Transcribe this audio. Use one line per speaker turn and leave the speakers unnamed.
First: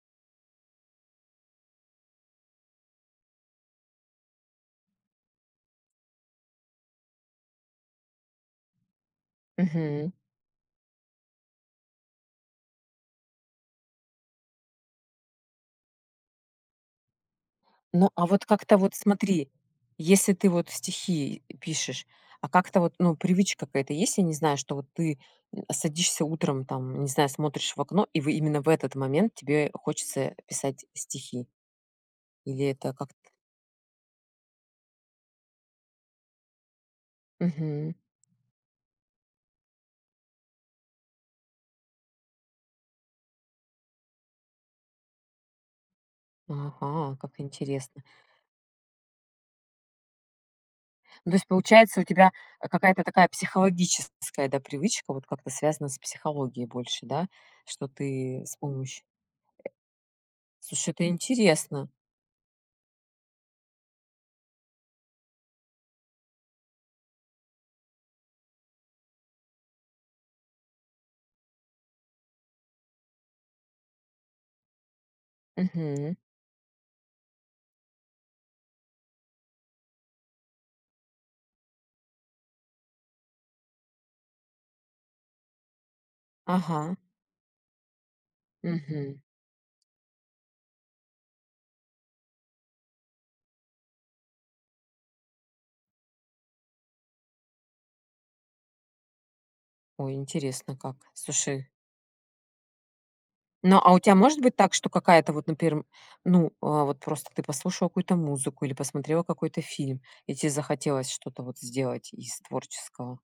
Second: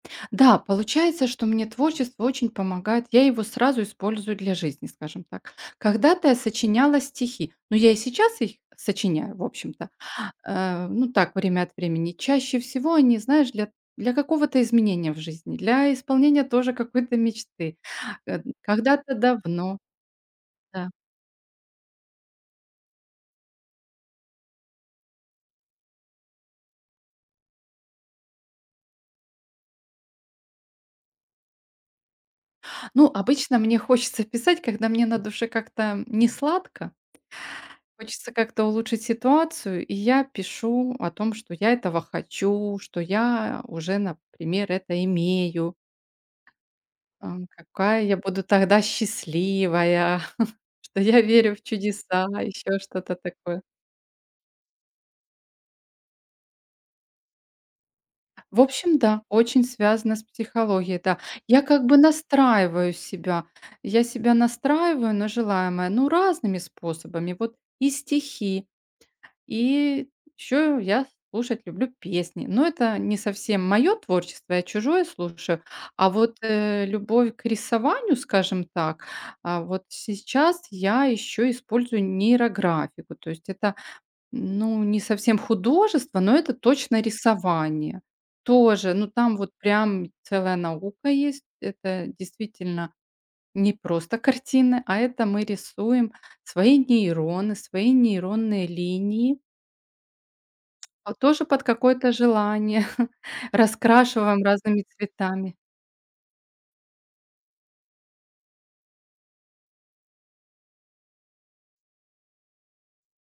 Да, получается, что мне творчество очень помогает, я его сразу использую для жизни, скажем так. Когда-то я сочиняла стихи, ну, я и сейчас их сочиняю, в общем-то,
Мгм.
э, ну, так, время от времени. Чаще всего, они, знаешь, для для какого-то изменения в жизни, для исполнения, тоже, какой-то мечты.
Ну, а
Э,
вот,
д
как-то вот,
когда-то
смотри,
давно
если ты вот
Да.
стихи, и, э, пишешь, а, как-то вот, ну, привычка какая-то есть, я не знаю, что вот ты, м, а, садишься утром, там, не знаю, смотришь в окно, и, в э именно в этот момент тебе хочется, э, писать стихи? Или, это
Ну,
как-то
обычно, мне хочется писать, когда мне на душе как-то, м, несладко.
Мгм.
Хочется как-то улучшить ситуацию, и я пишу о том, что я этого хочу, что я, а, уже, например, это имею.
Ага, как
Ам, какая
интересно.
я буду тогда счастливая, что я
Ну, то есть,
верю в
получается, у
чудеса,
тебя, а,
ещё
какая-то
что-то
такая
такое.
психологическая, да, привычка? Вот как-то связана с психологией больше, да? Что ты с
В общем,
помощью
да, очень связано с
Слушай,
психологией,
это
да. Я как
интересно.
бы настраиваю себя, я себя настраиваю на желаемое, ну, разными способами. Вот и стихи, и, ещё, я слушать люблю песни, но это не совсем моё творчество, я чужое слушаю. А,
Мгм.
вот, э, любовь к рисованию, скажем так, а, вот сейчас я ещё использую нейрографику. То есть это, ну, не совсем художество, но это,
Ага.
точно, рисование. Тоже, ну,
Мгм.
там вот, прям, целая наука есть. Это, действительно, не просто картины, а, это мы рисуем свои нейроны, свои нейронные линии.
О, интересно как.
А, тоже под
Слушай.
какое-то желание,
Но, а, у тебя может
раскрашиваем
быть так,
разными
что какая-то вот,
цветами.
например, м, ну, а, вот, просто, ты послушала какую-то музыку, или посмотрела какой-то фильм, и тебе захотелось что-то вот сделать из творческого?